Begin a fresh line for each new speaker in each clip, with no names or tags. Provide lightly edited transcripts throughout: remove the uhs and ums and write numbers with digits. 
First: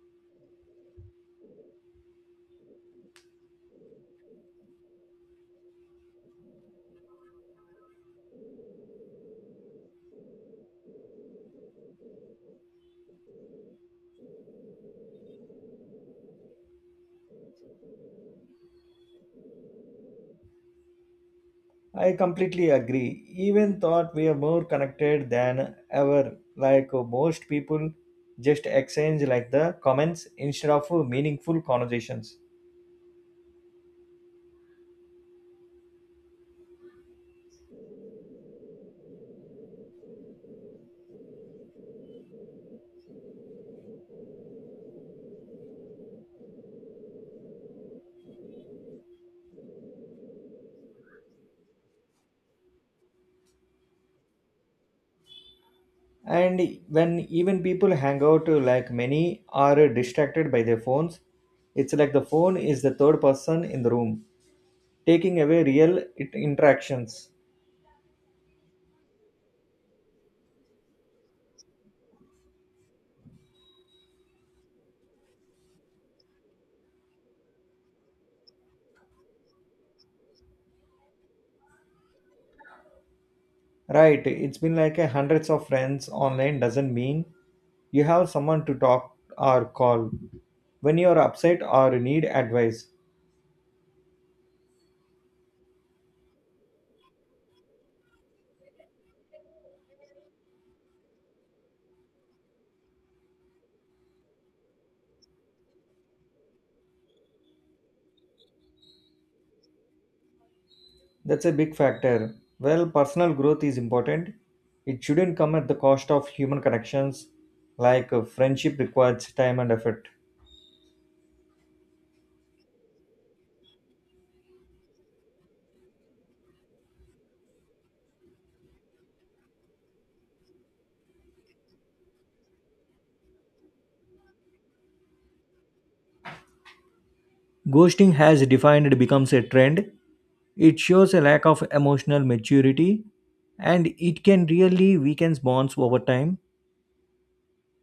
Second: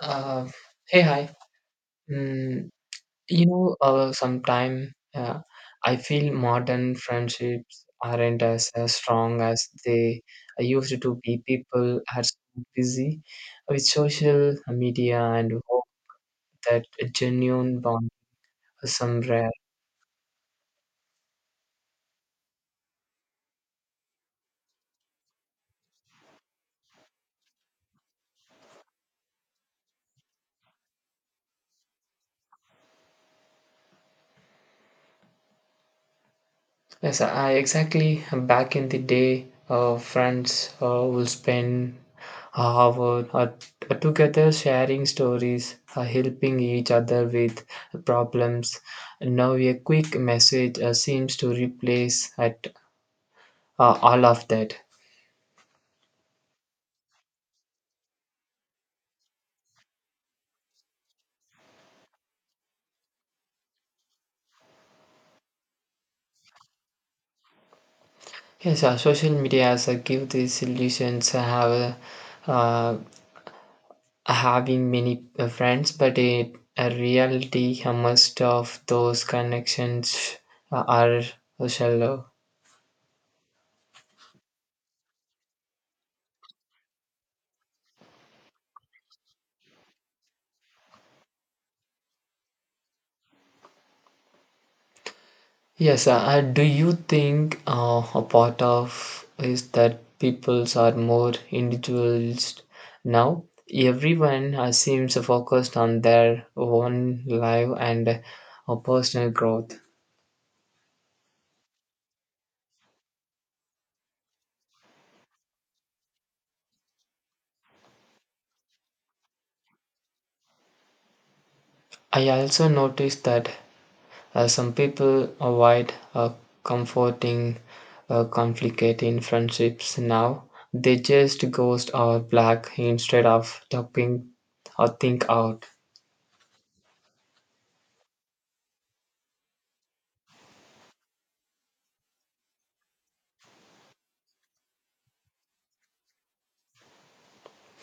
Uh, Hey, hi. Mm, sometime I feel modern friendships aren't as strong as they used to be. People are so busy with social media and hope that a genuine bond is some rare.
I completely agree. Even thought we are more connected than ever. Most people just exchange like the comments instead of meaningful conversations.
Yes, I exactly back in the day, friends will spend hour together sharing stories, helping each other with problems. Now, a quick message seems to replace at all of that.
And when even people hang out, like many are distracted by their phones. It's like the phone is the third person in the room, taking away real interactions.
Yes, social media has give these solutions have uh, having many friends, but in a reality most of those connections are shallow.
Right, it's been like a hundreds of friends online doesn't mean you have someone to talk or call when you are upset or need advice.
Yes, do you think a part of is that peoples are more individualist now? Everyone seems focused on their own life and personal growth.
That's a big factor. Well, personal growth is important. It shouldn't come at the cost of human connections, friendship requires time and effort.
I also noticed that some people avoid comforting, conflicating friendships now. They just ghost or black instead of talking or think out.
Ghosting has defined it becomes a trend. It shows a lack of emotional maturity and it can really weaken bonds over time.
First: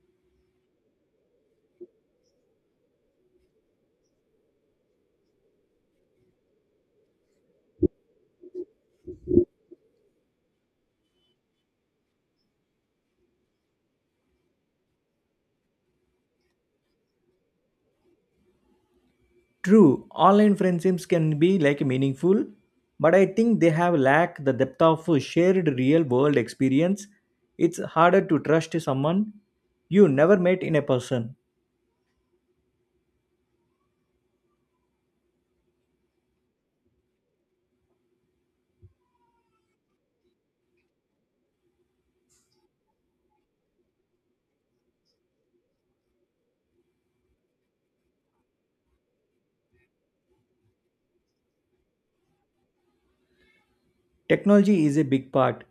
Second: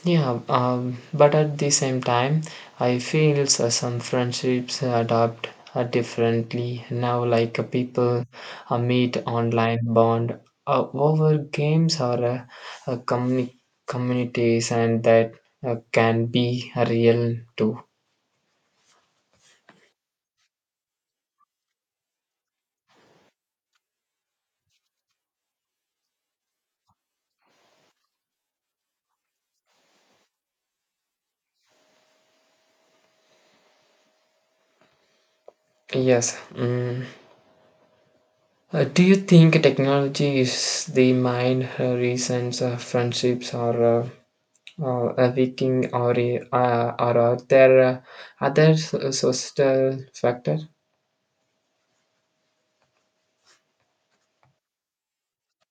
Yeah, but at the same time, I feel so some friendships adapt differently now. People meet online, bond over games or uh, communi- communities, and that can be real too.
True, online friendships can be like meaningful, but I think they have lack the depth of shared real world experience. It's harder to trust someone you never met in a person.
Yes. Mm. Do you think technology is the mind, reasons, friendships, or a weakening, or or are there other social factor?
Technology is a big part,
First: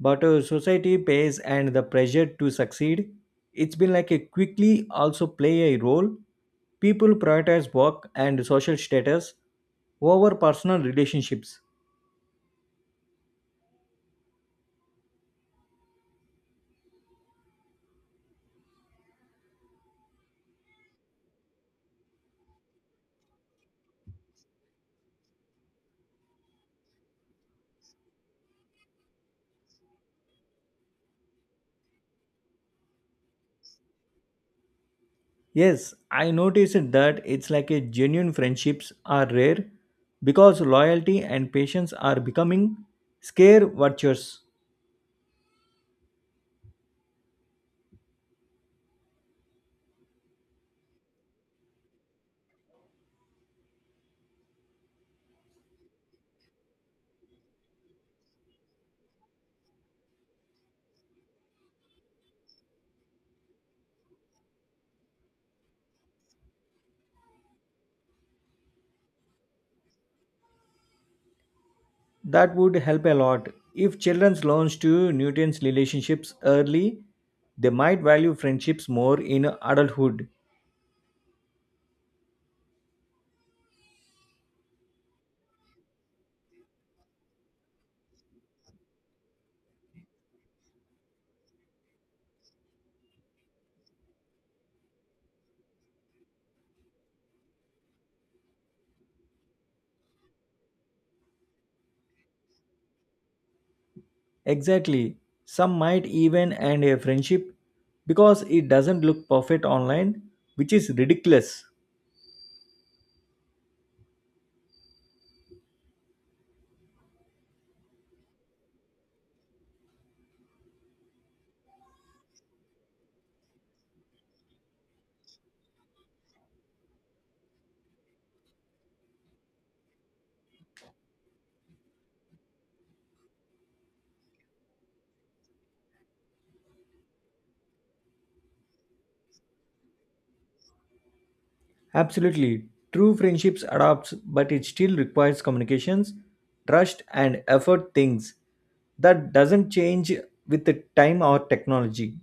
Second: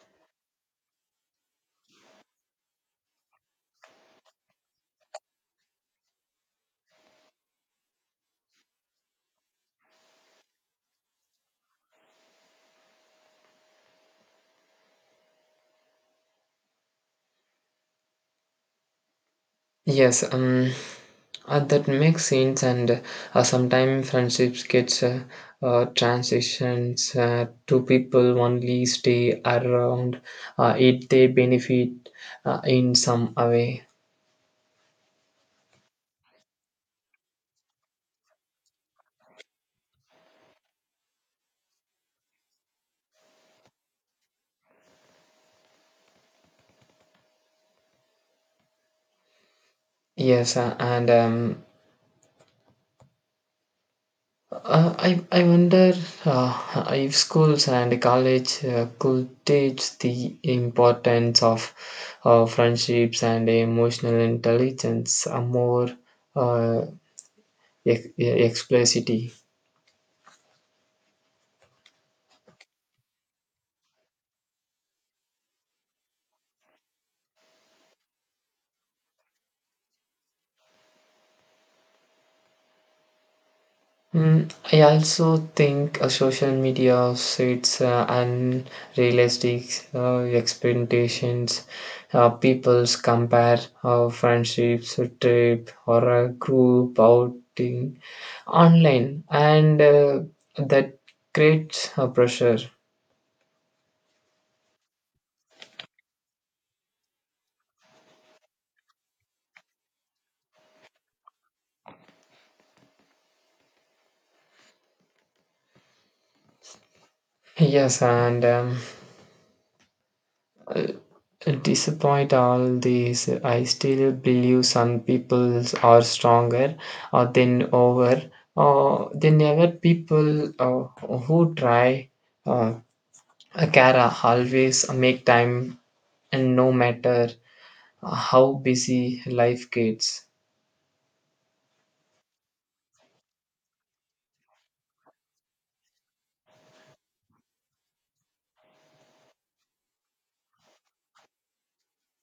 but society pays and the pressure to succeed. It's been like a quickly also play a role. People prioritize work and social status over personal relationships.
Yes. That makes sense, and sometimes friendships gets transitions to people only stay around if they benefit in some way.
Yes, I noticed that it's like a genuine friendships are rare because loyalty and patience are becoming scare virtues.
Yes, and I wonder if schools and college could teach the importance of friendships and emotional intelligence more uh, explicitly.
That would help a lot. If children learns to nutrients relationships early, they might value friendships more in adulthood.
I also think social media sets unrealistic expectations. People's compare friendships, a trip, or a group outing online, and that creates a pressure.
Exactly. Some might even end a friendship because it doesn't look perfect online, which is ridiculous.
Yes, and Despite all this, I still believe some people are stronger uh, than over than ever. People who try uh, Kara always make time, and no matter how busy life gets.
Absolutely. True friendships adapts, but it still requires communications, trust, and effort things that doesn't change with the time or technology.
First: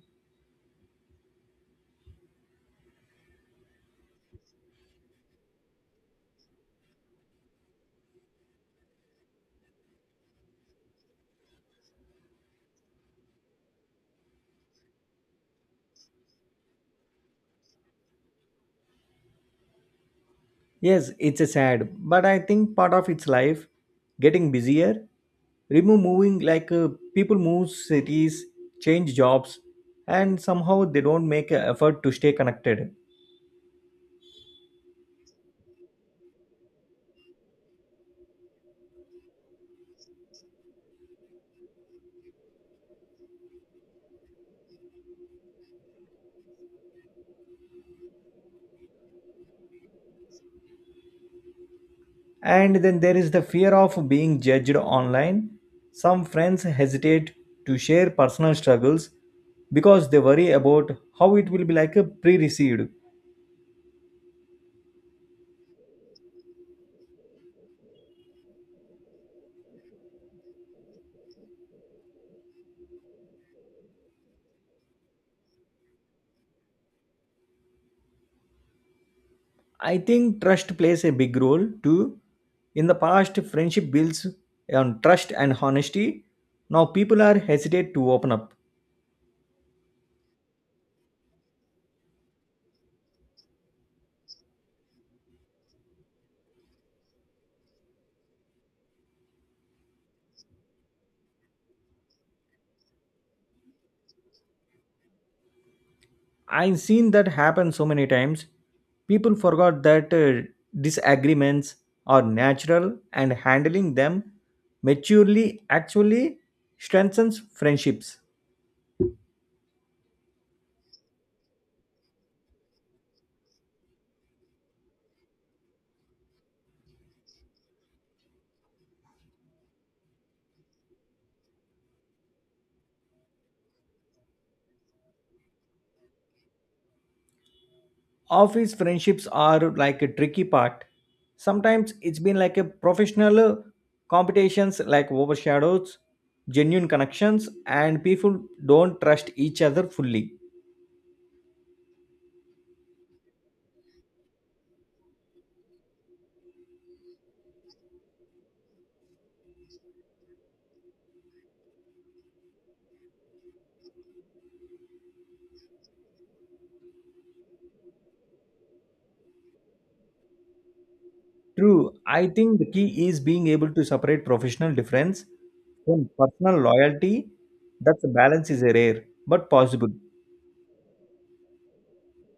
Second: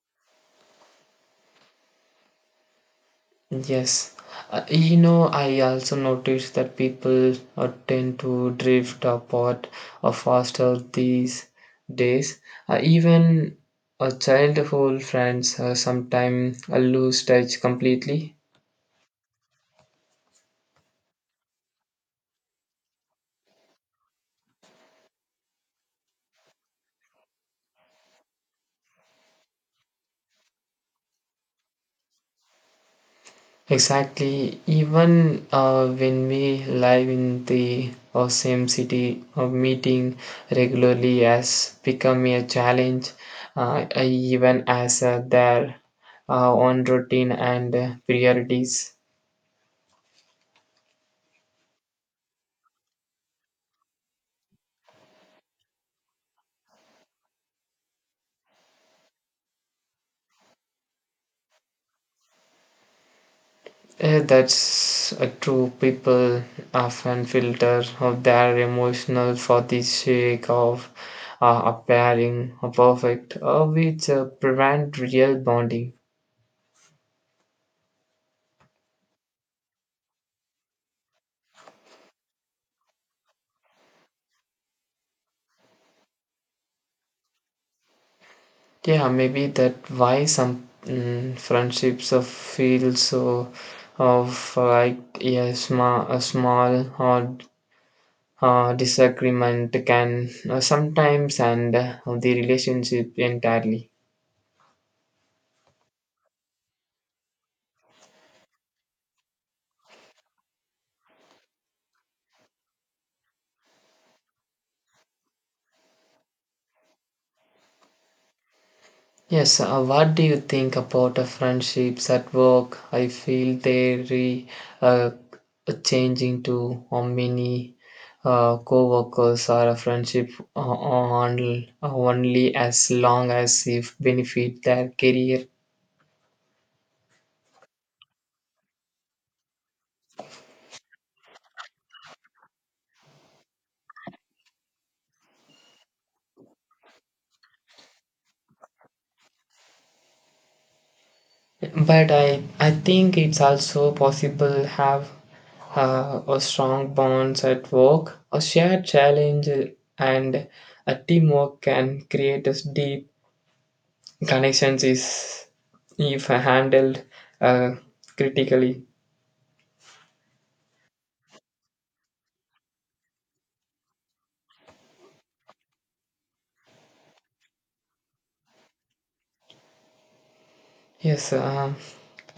Yes, I also noticed that people tend to drift apart faster these days. Even childhood friends sometimes lose touch completely.
Yes, it's a sad, but I think part of its life getting busier, remove moving people move cities, change jobs, and somehow they don't make an effort to stay connected.
Exactly. Even when we live in the same city, meeting regularly has become a challenge, even as their own routine and priorities.
And then there is the fear of being judged online. Some friends hesitate to share personal struggles because they worry about how it will be like a pre-received.
That's true. People often filter of their emotional for the sake of appearing perfect, which prevent real bonding.
I think trust plays a big role too. In the past, friendship builds on trust and honesty. Now people are hesitate to open up.
Yeah, maybe that why some friendships of feel so of like yeah, sma a small or disagreement can sometimes end the relationship entirely.
I've seen that happen so many times. People forgot that disagreements are natural and handling them maturely actually strengthens friendships.
Yes, what do you think about friendships at work? I feel they re uh, changing to how many co-workers are a friendship on only as long as if benefit their career.
Office friendships are like a tricky part. Sometimes it's been like a professional competitions like overshadows genuine connections and people don't trust each other fully.
But I think it's also possible have a strong bonds at work, a shared challenge, and a teamwork can create a deep connections is if handled uh, critically.
True. I think the key is being able to separate professional difference from personal loyalty. That's a balance is rare but possible.
yes uh,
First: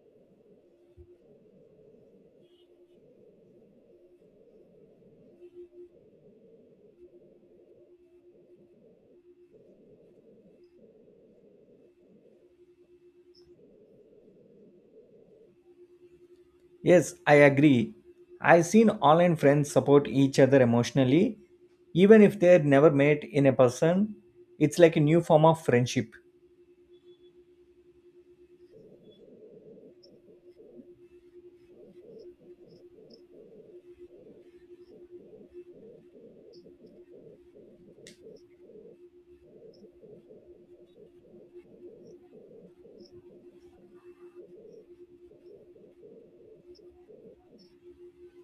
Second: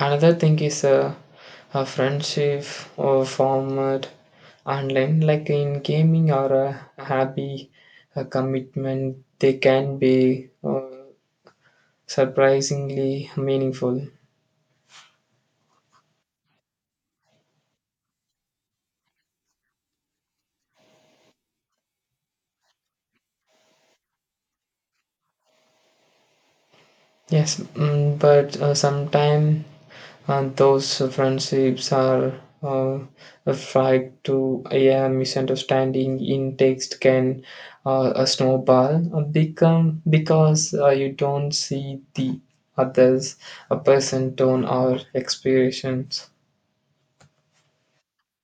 Another thing is a friendship or format online like in gaming or a hobby, a commitment they can be surprisingly meaningful.
Yes, I agree. I've seen online friends support each other emotionally, even if they're never met in a person. It's like a new form of friendship.
Yes, but sometimes those friendships are uh, fried to a misunderstanding in text can a snowball become because you don't see the others a person tone or expressions.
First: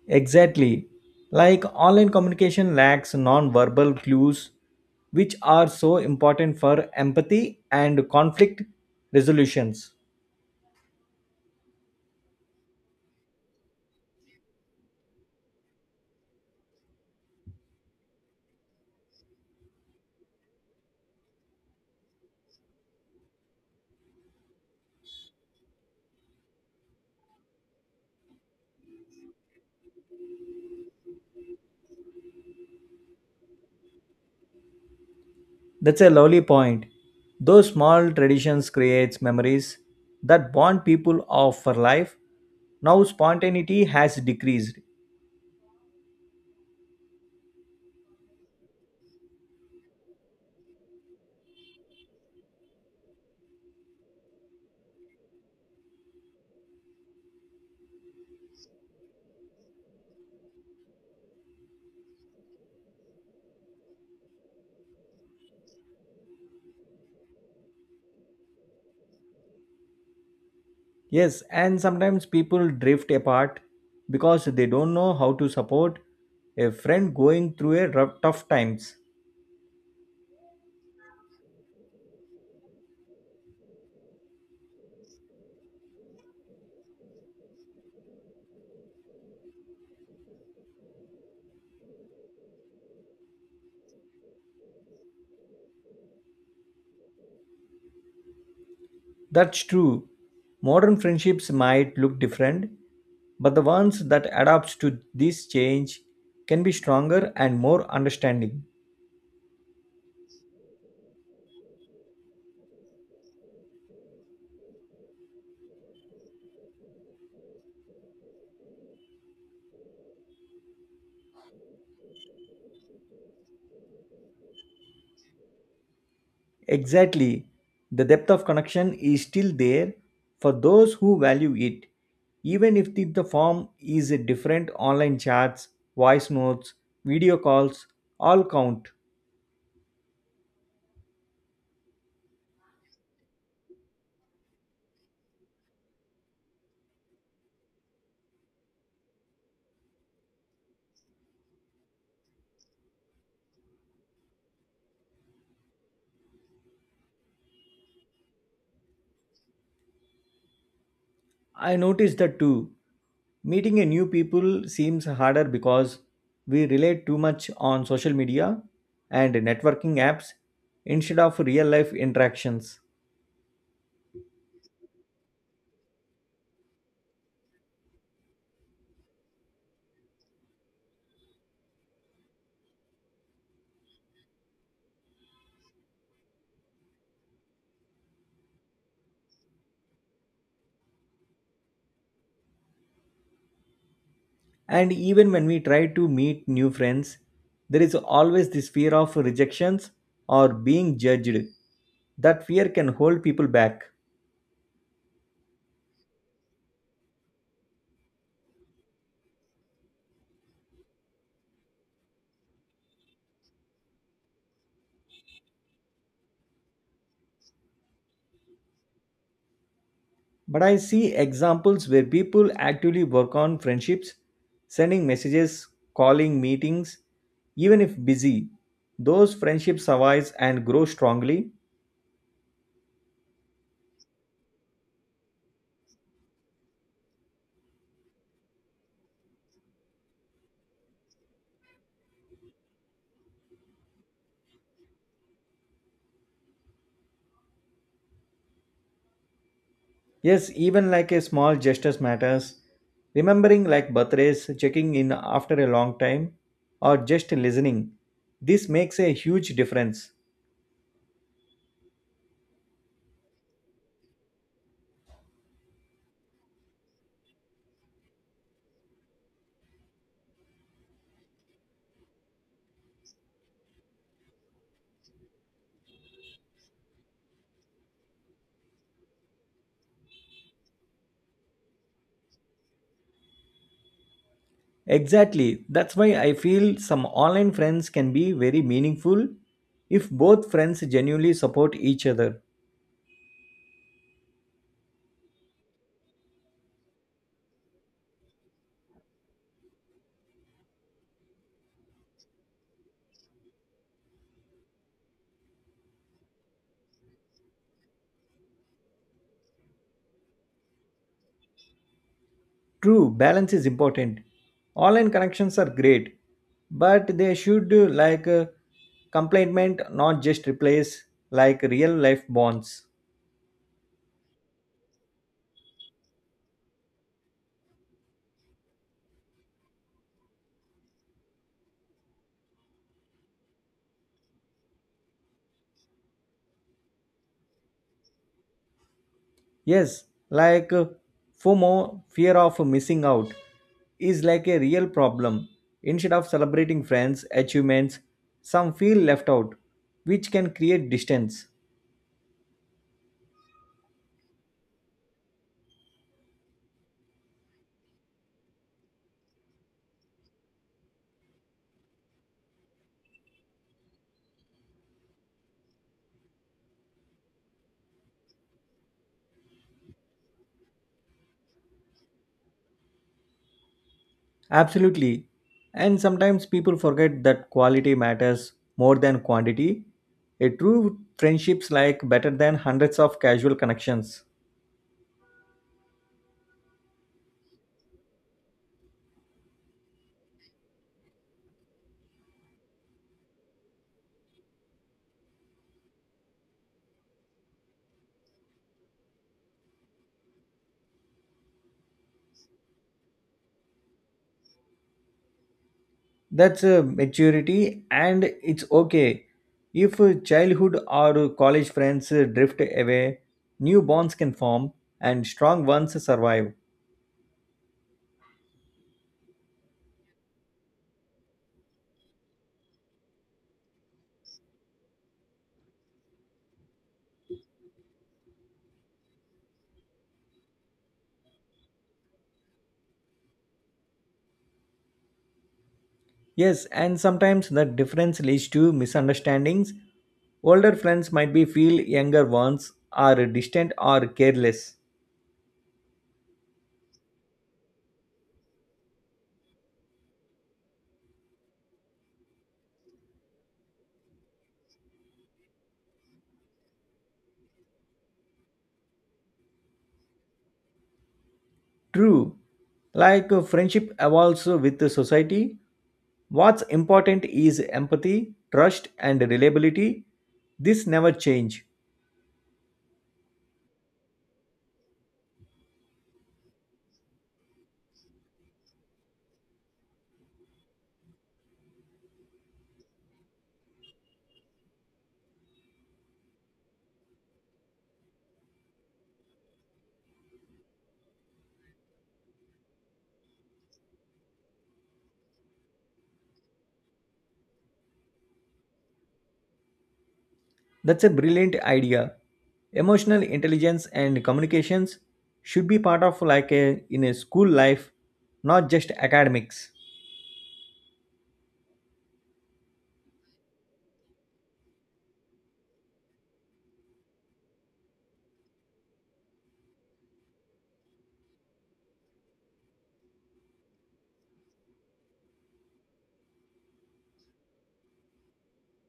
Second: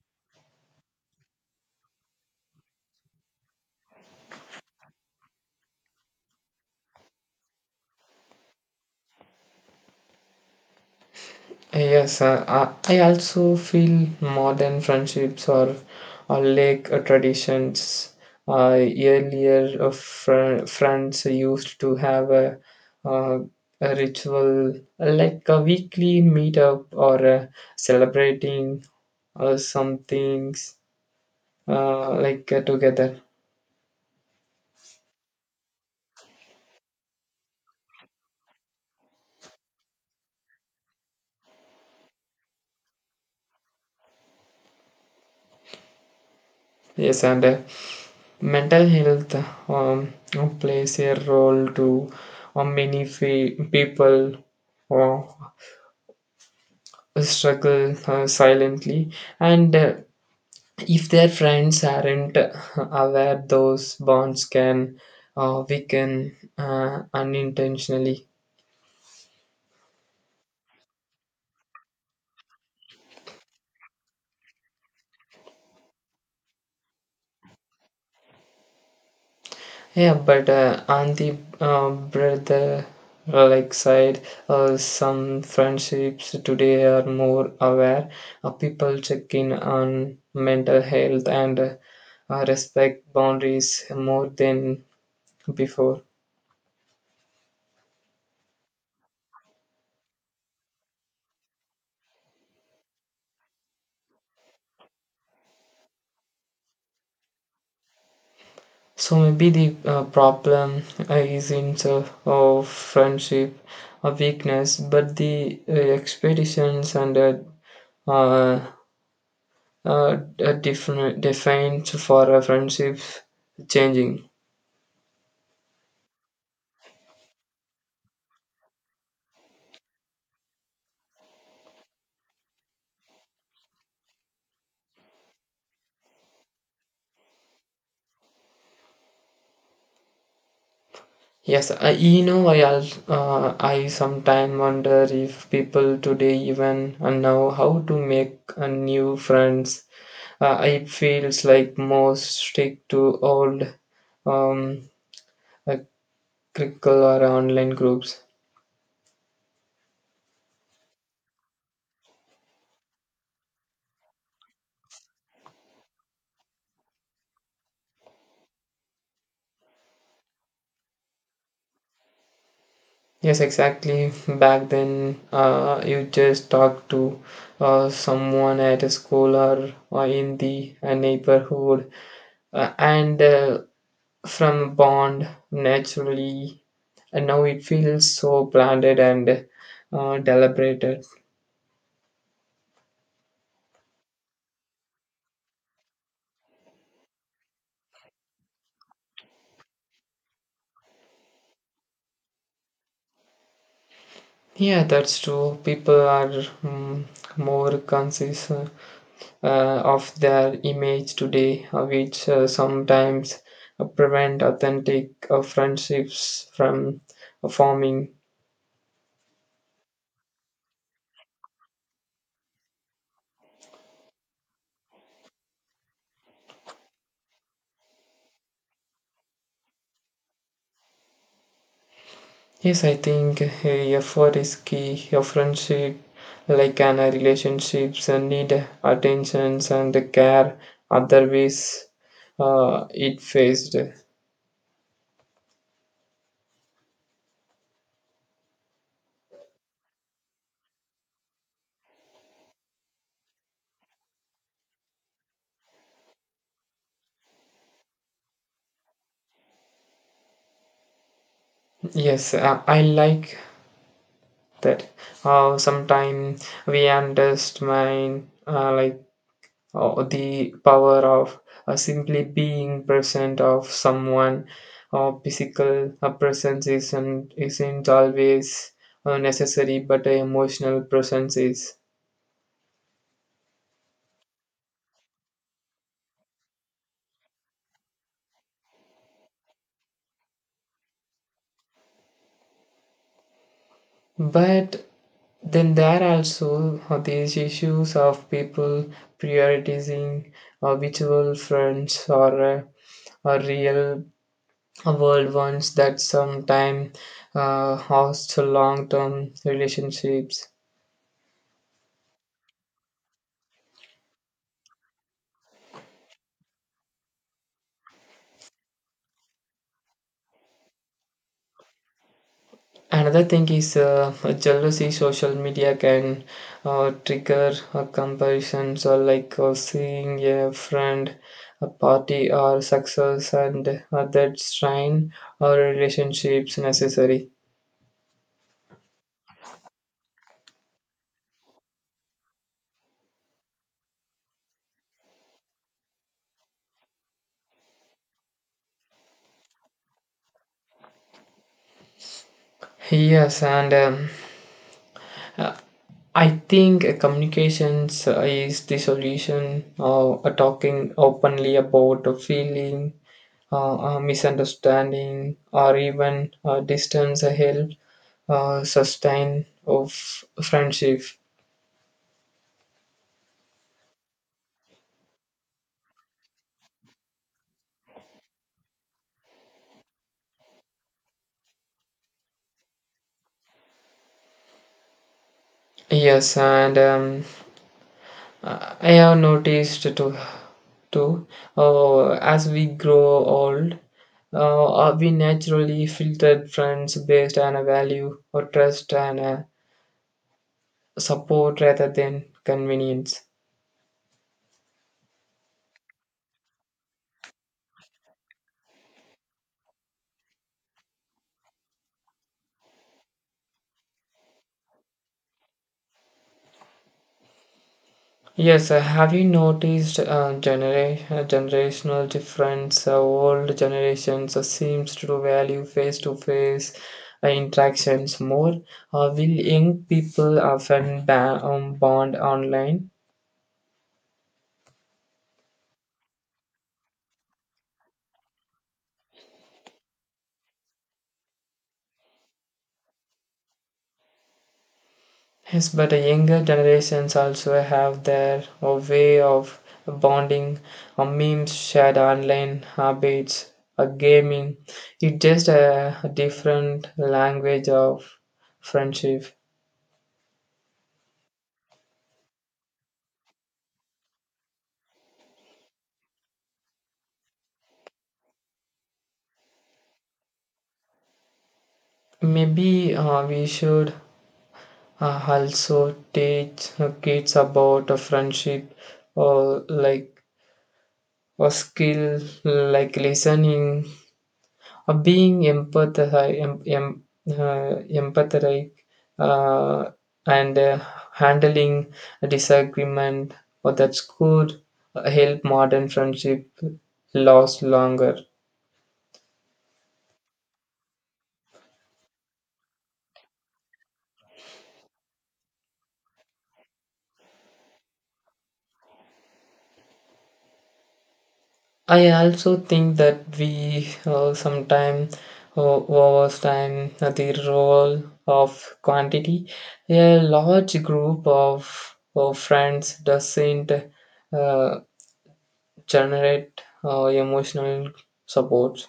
Exactly. Like online communication lacks non-verbal clues, which are so important for empathy and conflict resolutions.
Yes, I also feel modern friendships are traditions. Earlier, friends used to have uh, a ritual like a weekly meetup or celebrating some things together.
That's a lovely point. Those small traditions creates memories that bond people of for life. Now spontaneity has decreased.
Yes, and mental health um, plays a role to many people. Oh. Struggle silently and if their friends aren't aware those bonds can weaken unintentionally.
Yes, and sometimes people drift apart because they don't know how to support a friend going through a rough, tough times.
Yeah but uh, on the brother side some friendships today are more aware. People check in on mental health and respect boundaries more than before.
That's true. Modern friendships might look different, but the ones that adapts to this change can be stronger and more understanding.
So maybe the problem is in the of friendship, a weakness, but the expectations and uh, uh, different defined for a friendship changing.
Exactly. The depth of connection is still there for those who value it, even if the form is a different online chats, voice notes, video calls, all count.
Yes, I, you know, I al- I sometimes wonder if people today even know how to make a new friends. It feels like most stick to old um, uh, critical or online groups.
I noticed that too. Meeting a new people seems harder because we rely too much on social media and networking apps instead of real life interactions.
Yes, exactly. Back then, you just talk to someone at a school or in the neighborhood, and from bond naturally. And now it feels so branded and deliberated.
And even when we try to meet new friends, there is always this fear of rejections or being judged. That fear can hold people back.
Yeah, that's true. People are mm, more conscious uh, of their image today, which sometimes prevent authentic friendships from forming.
But I see examples where people actively work on friendships, sending messages, calling meetings, even if busy. Those friendships survive and grow strongly.
Yes, I think effort is key. A friendship, like an relationships, need attentions and care. Otherwise, it faced.
Yes, even like a small gestures matters. Remembering like birthdays, checking in after a long time, or just listening. This makes a huge difference.
Yes. I like that. Sometimes we underestimate the power of simply being present of someone. Physical presence isn't always necessary, but a emotional presence is.
Exactly. That's why I feel some online friends can be very meaningful if both friends genuinely support each other.
But then there are also these issues of people prioritizing virtual friends or real world ones that sometimes host long term relationships.
True, balance is important. Online connections are great, but they should complement, not just replace like real life bonds.
Another thing is jealousy. Social media can trigger a comparison. Seeing a friend, a party, or success, and that strain our relationships necessary.
Yes, FOMO, fear of missing out, is like a real problem. Instead of celebrating friends' achievements, some feel left out, which can create distance.
Yes, and uh, I think communications is the solution. Talking openly about a feeling, misunderstanding, or even distance help sustain of friendship.
Absolutely. And sometimes people forget that quality matters more than quantity. A true friendships like better than hundreds of casual connections.
Yes, and I have noticed too uh, as we grow old, we naturally filter friends based on a value or trust and support rather than convenience.
That's a maturity and it's okay if childhood or college friends drift away. New bonds can form and strong ones survive.
Yes, have you noticed generational difference? Old generations seems to value face-to-face interactions more. Will young people often bond online?
Yes, and sometimes that difference leads to misunderstandings. Older friends might be feel younger ones are distant or careless.
Yes, but the younger generations also have their way of bonding, memes, shared online habits, gaming. It's just a different language of friendship.
True, friendship evolves with the society. What's important is empathy, trust, and reliability. This never change.
Maybe we should also teach kids about a friendship or like a skill like listening or being empathetic uh, and handling a disagreement or that's could help modern friendship last longer.
That's a brilliant idea. Emotional intelligence and communications should be part of like a in a school life, not just academics.
I also think that we sometimes uh, overstand the role of quantity. A large group of friends doesn't uh, generate emotional support.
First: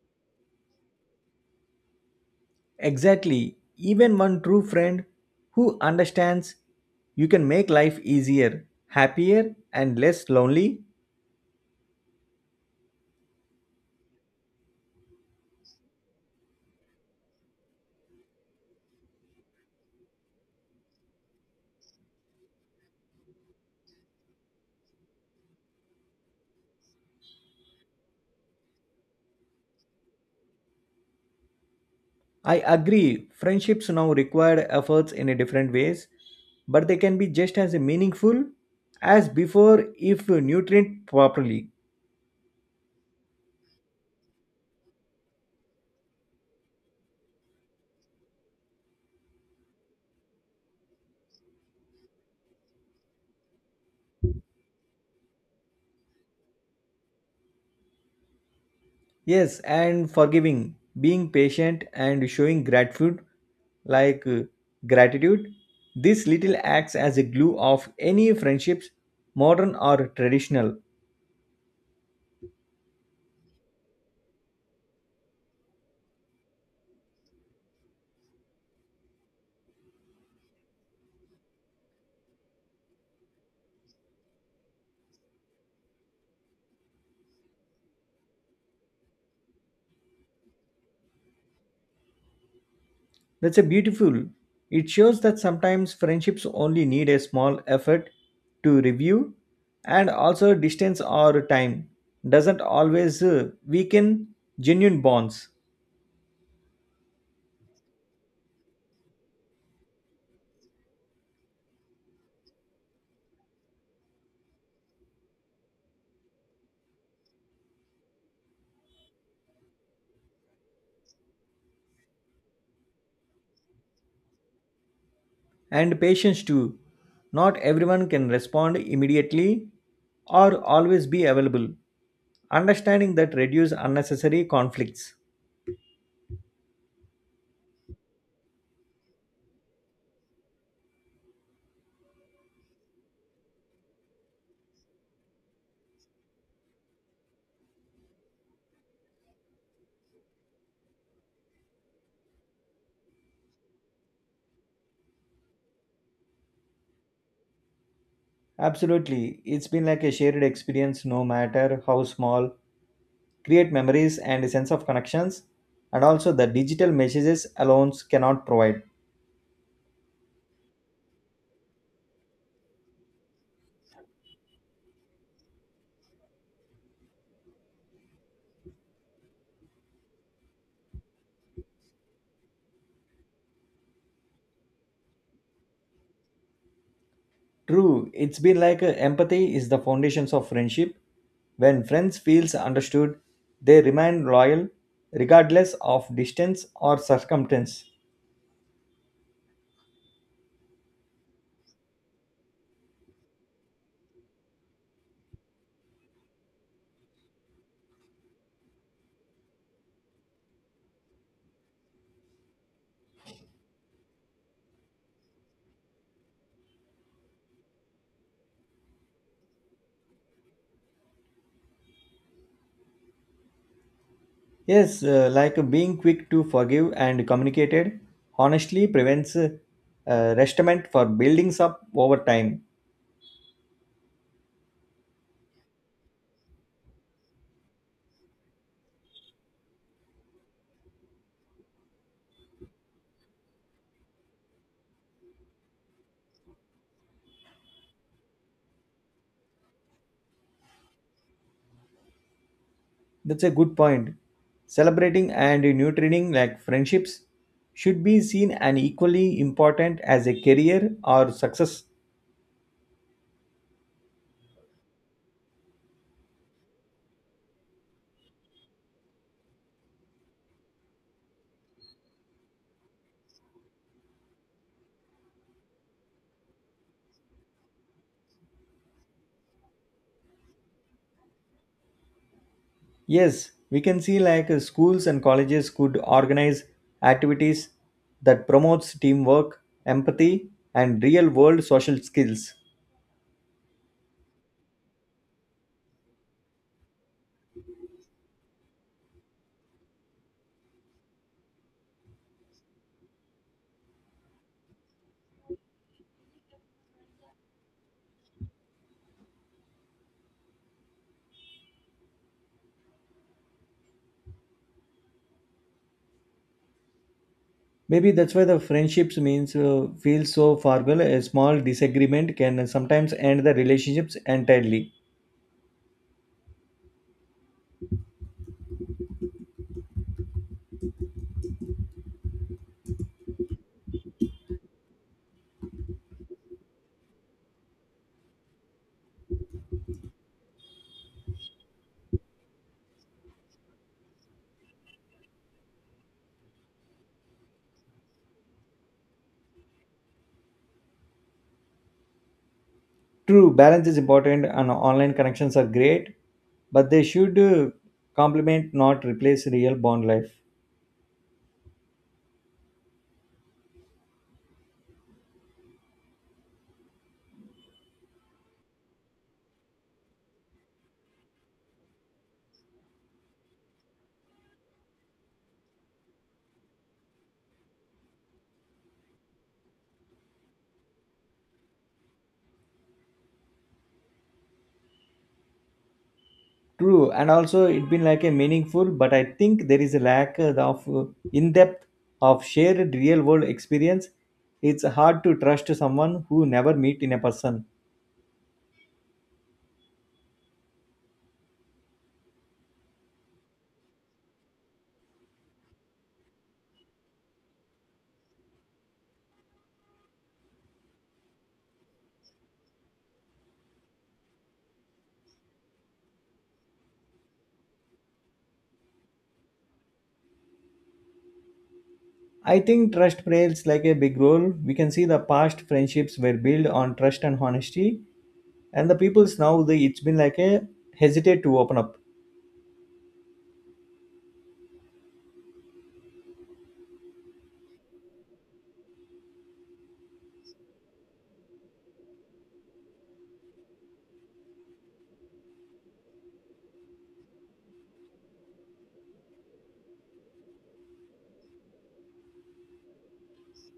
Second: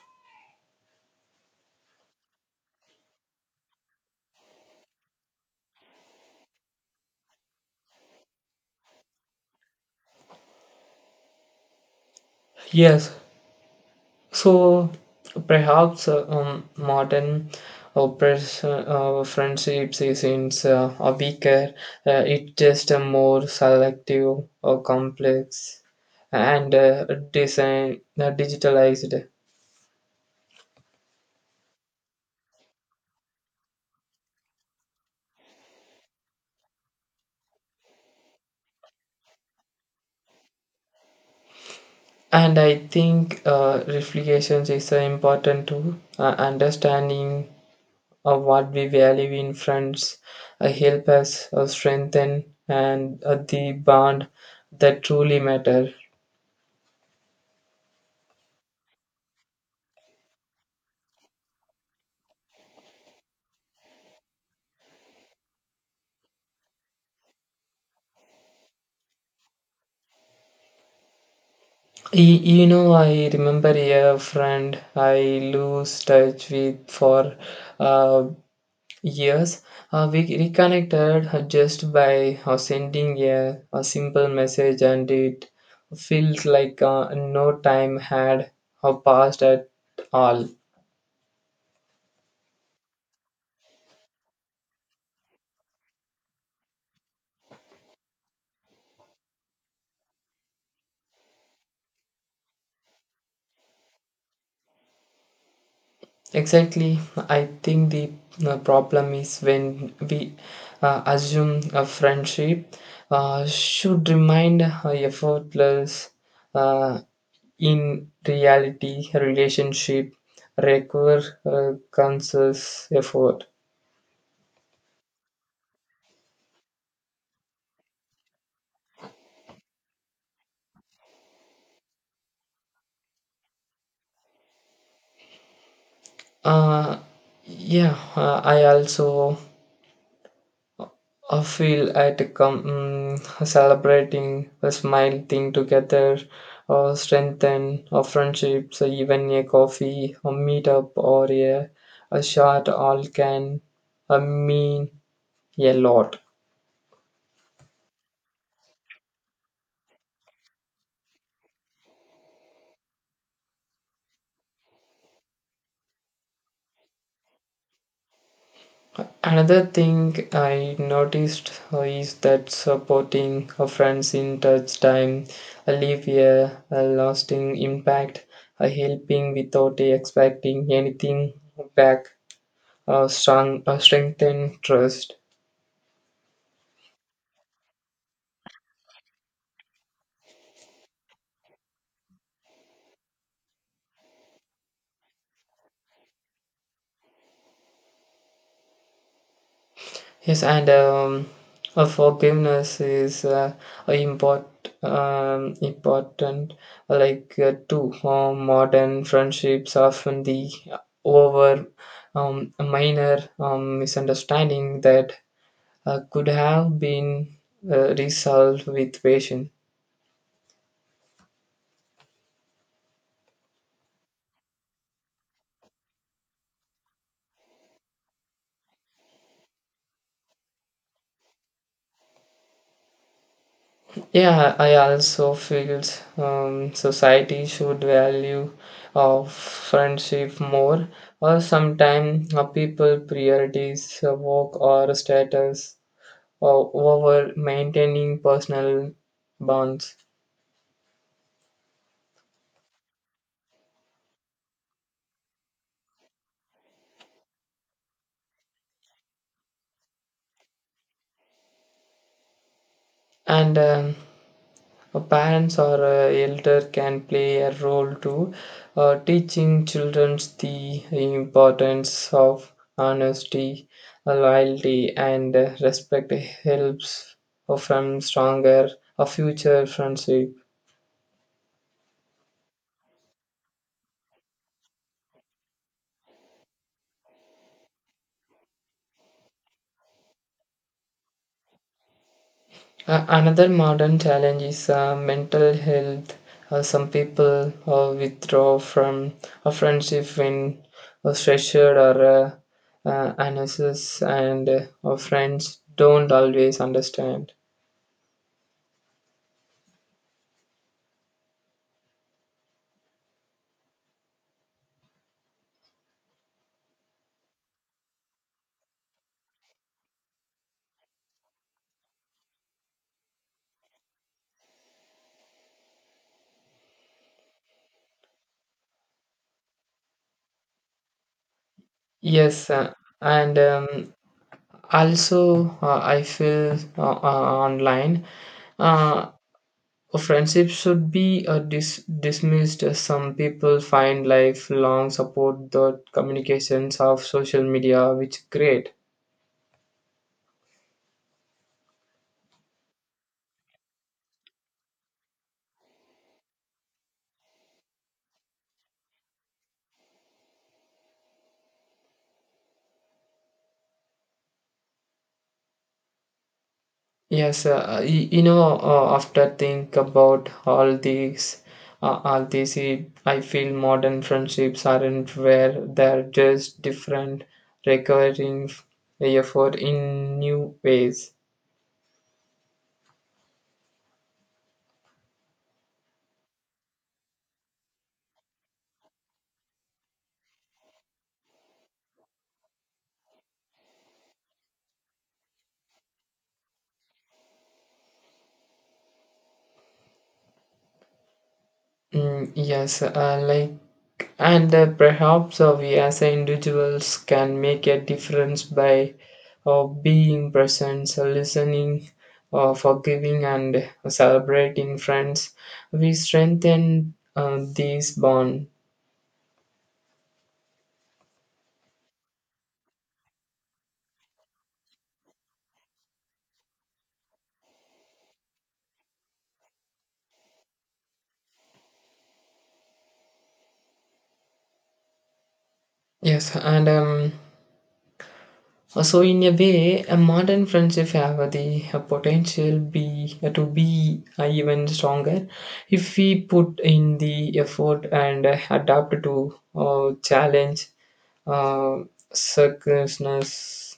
Exactly. Even one true friend who understands you can make life easier, happier and less lonely.
Yes, so perhaps modern oppress, friendships isn't a weaker, it's just a more selective or complex and design, digitalized.
I agree. Friendships now require efforts in a different ways, but they can be just as meaningful as before if nurtured properly.
And I think reflections is important too. Understanding of what we value in friends help us strengthen and the bond that truly matter.
Yes, and forgiving, being patient, and showing gratitude, like uh, gratitude, this little acts as a glue of any friendships, modern or traditional.
You know, I remember a friend I lose touch with for uh, years. We reconnected just by sending a simple message, and it feels like no time had passed at all.
That's a beautiful. It shows that sometimes friendships only need a small effort to review, and also distance or time doesn't always weaken genuine bonds.
Exactly, I think the problem is when we assume a friendship should remind effortless. Uh, In reality, relationship require conscious effort.
And patience too. Not everyone can respond immediately or always be available. Understanding that reduce unnecessary conflicts.
Uh, yeah, I also feel at celebrating a smile thing together or strengthen our friendships, or even a coffee, a meetup, or a shot all can mean a lot.
Absolutely. It's been like a shared experience no matter how small. Create memories and a sense of connections and also the digital messages alone cannot provide.
Another thing I noticed is that supporting a friends in touch time leave a lasting impact, helping without expecting anything back, strengthen trust.
True, it's been empathy is the foundations of friendship. When friends feels understood, they remain loyal regardless of distance or circumstance.
Yes, and Forgiveness is a import, important. Like to Modern friendships, often the over minor misunderstanding that could have been resolved with patience.
Yes, being quick to forgive and communicated honestly prevents resentment for buildings up over time.
Yeah, I also feel society should value of friendship more, or sometimes people priorities work or status over maintaining personal bonds.
That's a good point. Celebrating and nurturing like friendships should be seen and equally important as a career or success.
And Parents or elder can play a role too, teaching children the importance of honesty, loyalty, and respect helps from stronger a future friendship.
Yes, we can see schools and colleges could organize activities that promotes teamwork, empathy, and real-world social skills.
Another modern challenge is mental health. Some people withdraw from a friendship when stressed or anxious, and our friends don't always understand.
Maybe that's why the friendships means feel so formal. A small disagreement can sometimes end the relationships entirely.
Yes, and Also I feel online. Uh, Friendship should be dismissed. Some people find lifelong support the communications of social media, which create.
True, balance is important, and online connections are great, but they should complement, not replace, real bond life.
Yes. You know. After think about all all these, I feel modern friendships aren't where they're just different, recurring effort in new ways.
True, and also it been like a meaningful, but I think there is a lack of in depth of shared real world experience. It's hard to trust someone who never meet in a person.
Mm, yes, like, and Perhaps we as individuals can make a difference by being present, listening, forgiving, and celebrating friends. We strengthen these bonds.
I think trust plays like a big role. We can see the past friendships were built on trust and honesty, and the people's now they it's been like a hesitate to open up.
Yes, and So in a way, a modern friendship have the potential be to be even stronger if we put in the effort and adapt to challenge uh, circumstances.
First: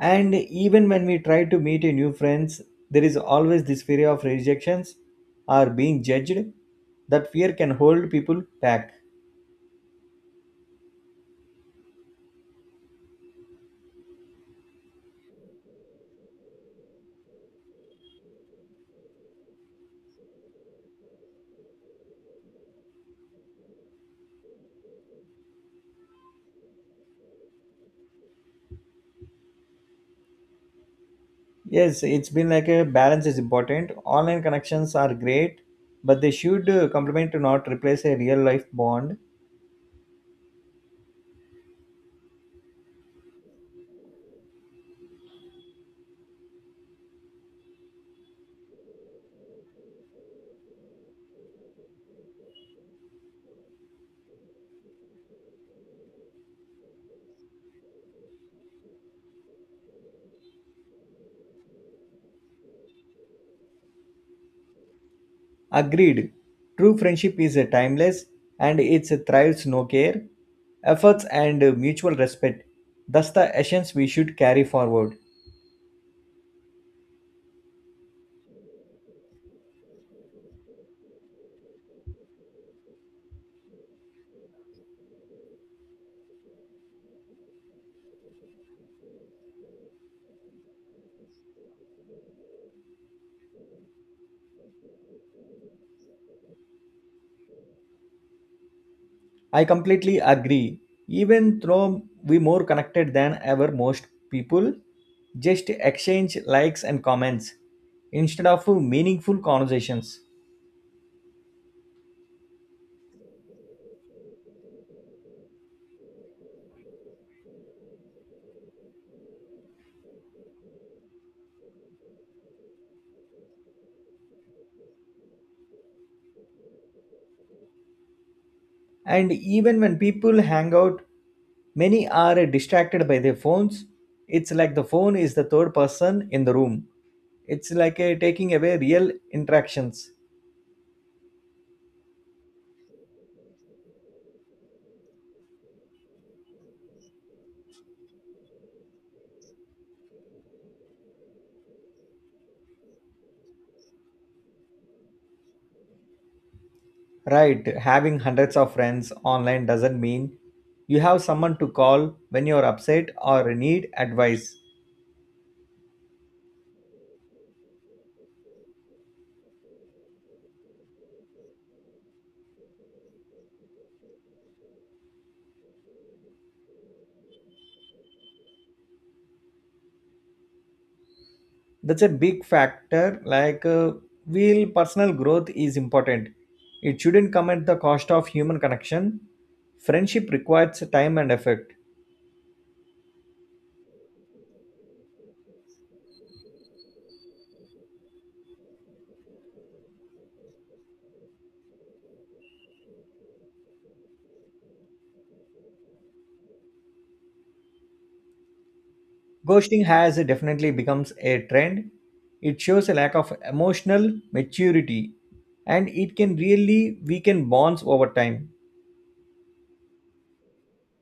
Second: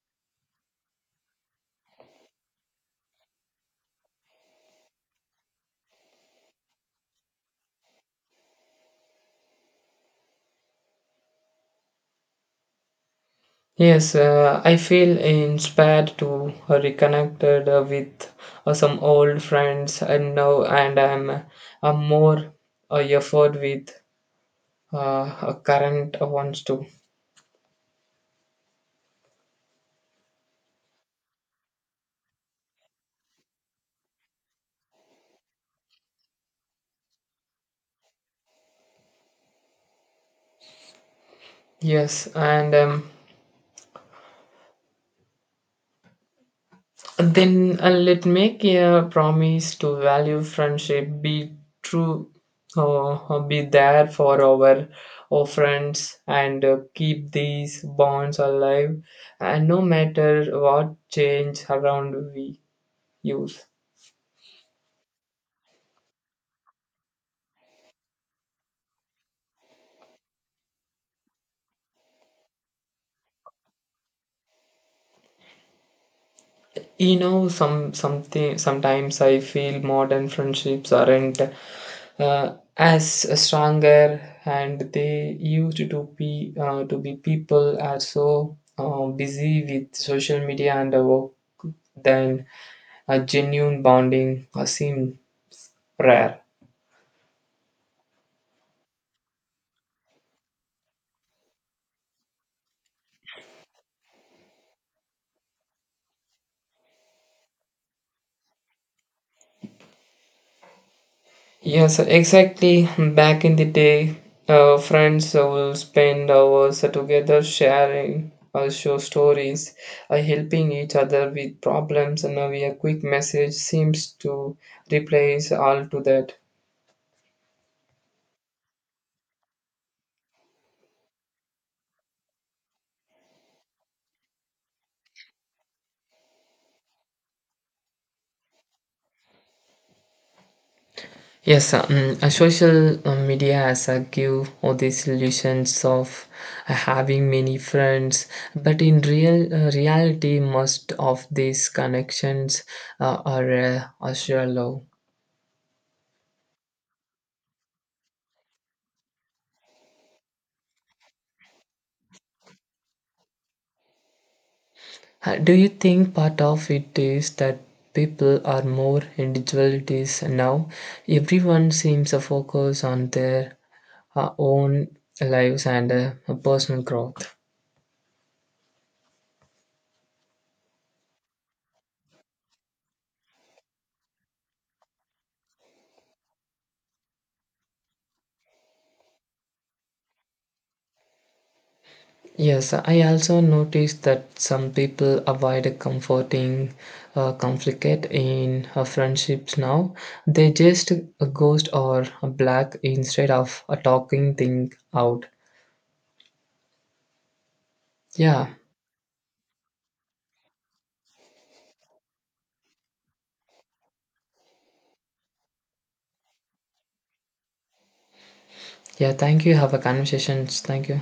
And even when we try to meet a new friends, there is always this fear of rejections or being judged. That fear can hold people back.
Yes, I feel inspired to reconnected with some old friends and now, and I'm more effort with current ones too.
Yes, it's been like a balance is important. Online connections are great, but they should complement to not replace a real life bond.
Yes, and Then let make a promise to value friendship, be true, be there for our friends, and keep these bonds alive. And no matter what change around we use,
Agreed. True friendship is timeless and it thrives no care, efforts and mutual respect. That's the essence we should carry forward.
sometimes I feel modern friendships aren't as stronger and they used to be people are so busy with social media and the work then a genuine bonding seemed rare.
I completely agree. Even though we more connected than ever most people, just exchange likes and comments instead of meaningful conversations.
Yes, exactly, back in the day friends will spend hours together sharing show stories, helping each other with problems, and now a quick message seems to replace all to that.
And even when people hang out, many are distracted by their phones. It's like the phone is the third person in the room. It's like a taking away real interactions.
Yes, Social media has a give all these illusions of having many friends, but in reality, most of these connections are shallow.
Right, having hundreds of friends online doesn't mean you have someone to call when you're upset or need advice.
Do you think part of it is that people are more individualities now? Everyone seems to focus on their own lives and personal growth.
That's a big factor. Real personal growth is important. It shouldn't come at the cost of human connection. Friendship requires time and effort.
Yes, I also noticed that some people avoid comforting conflict in friendships now. They just ghost or black instead of talking thing out. Yeah,
Ghosting has definitely becomes a trend. It shows a lack of emotional maturity and it can really weaken bonds over time.
yeah. Thank you. Have a conversations. Thank you.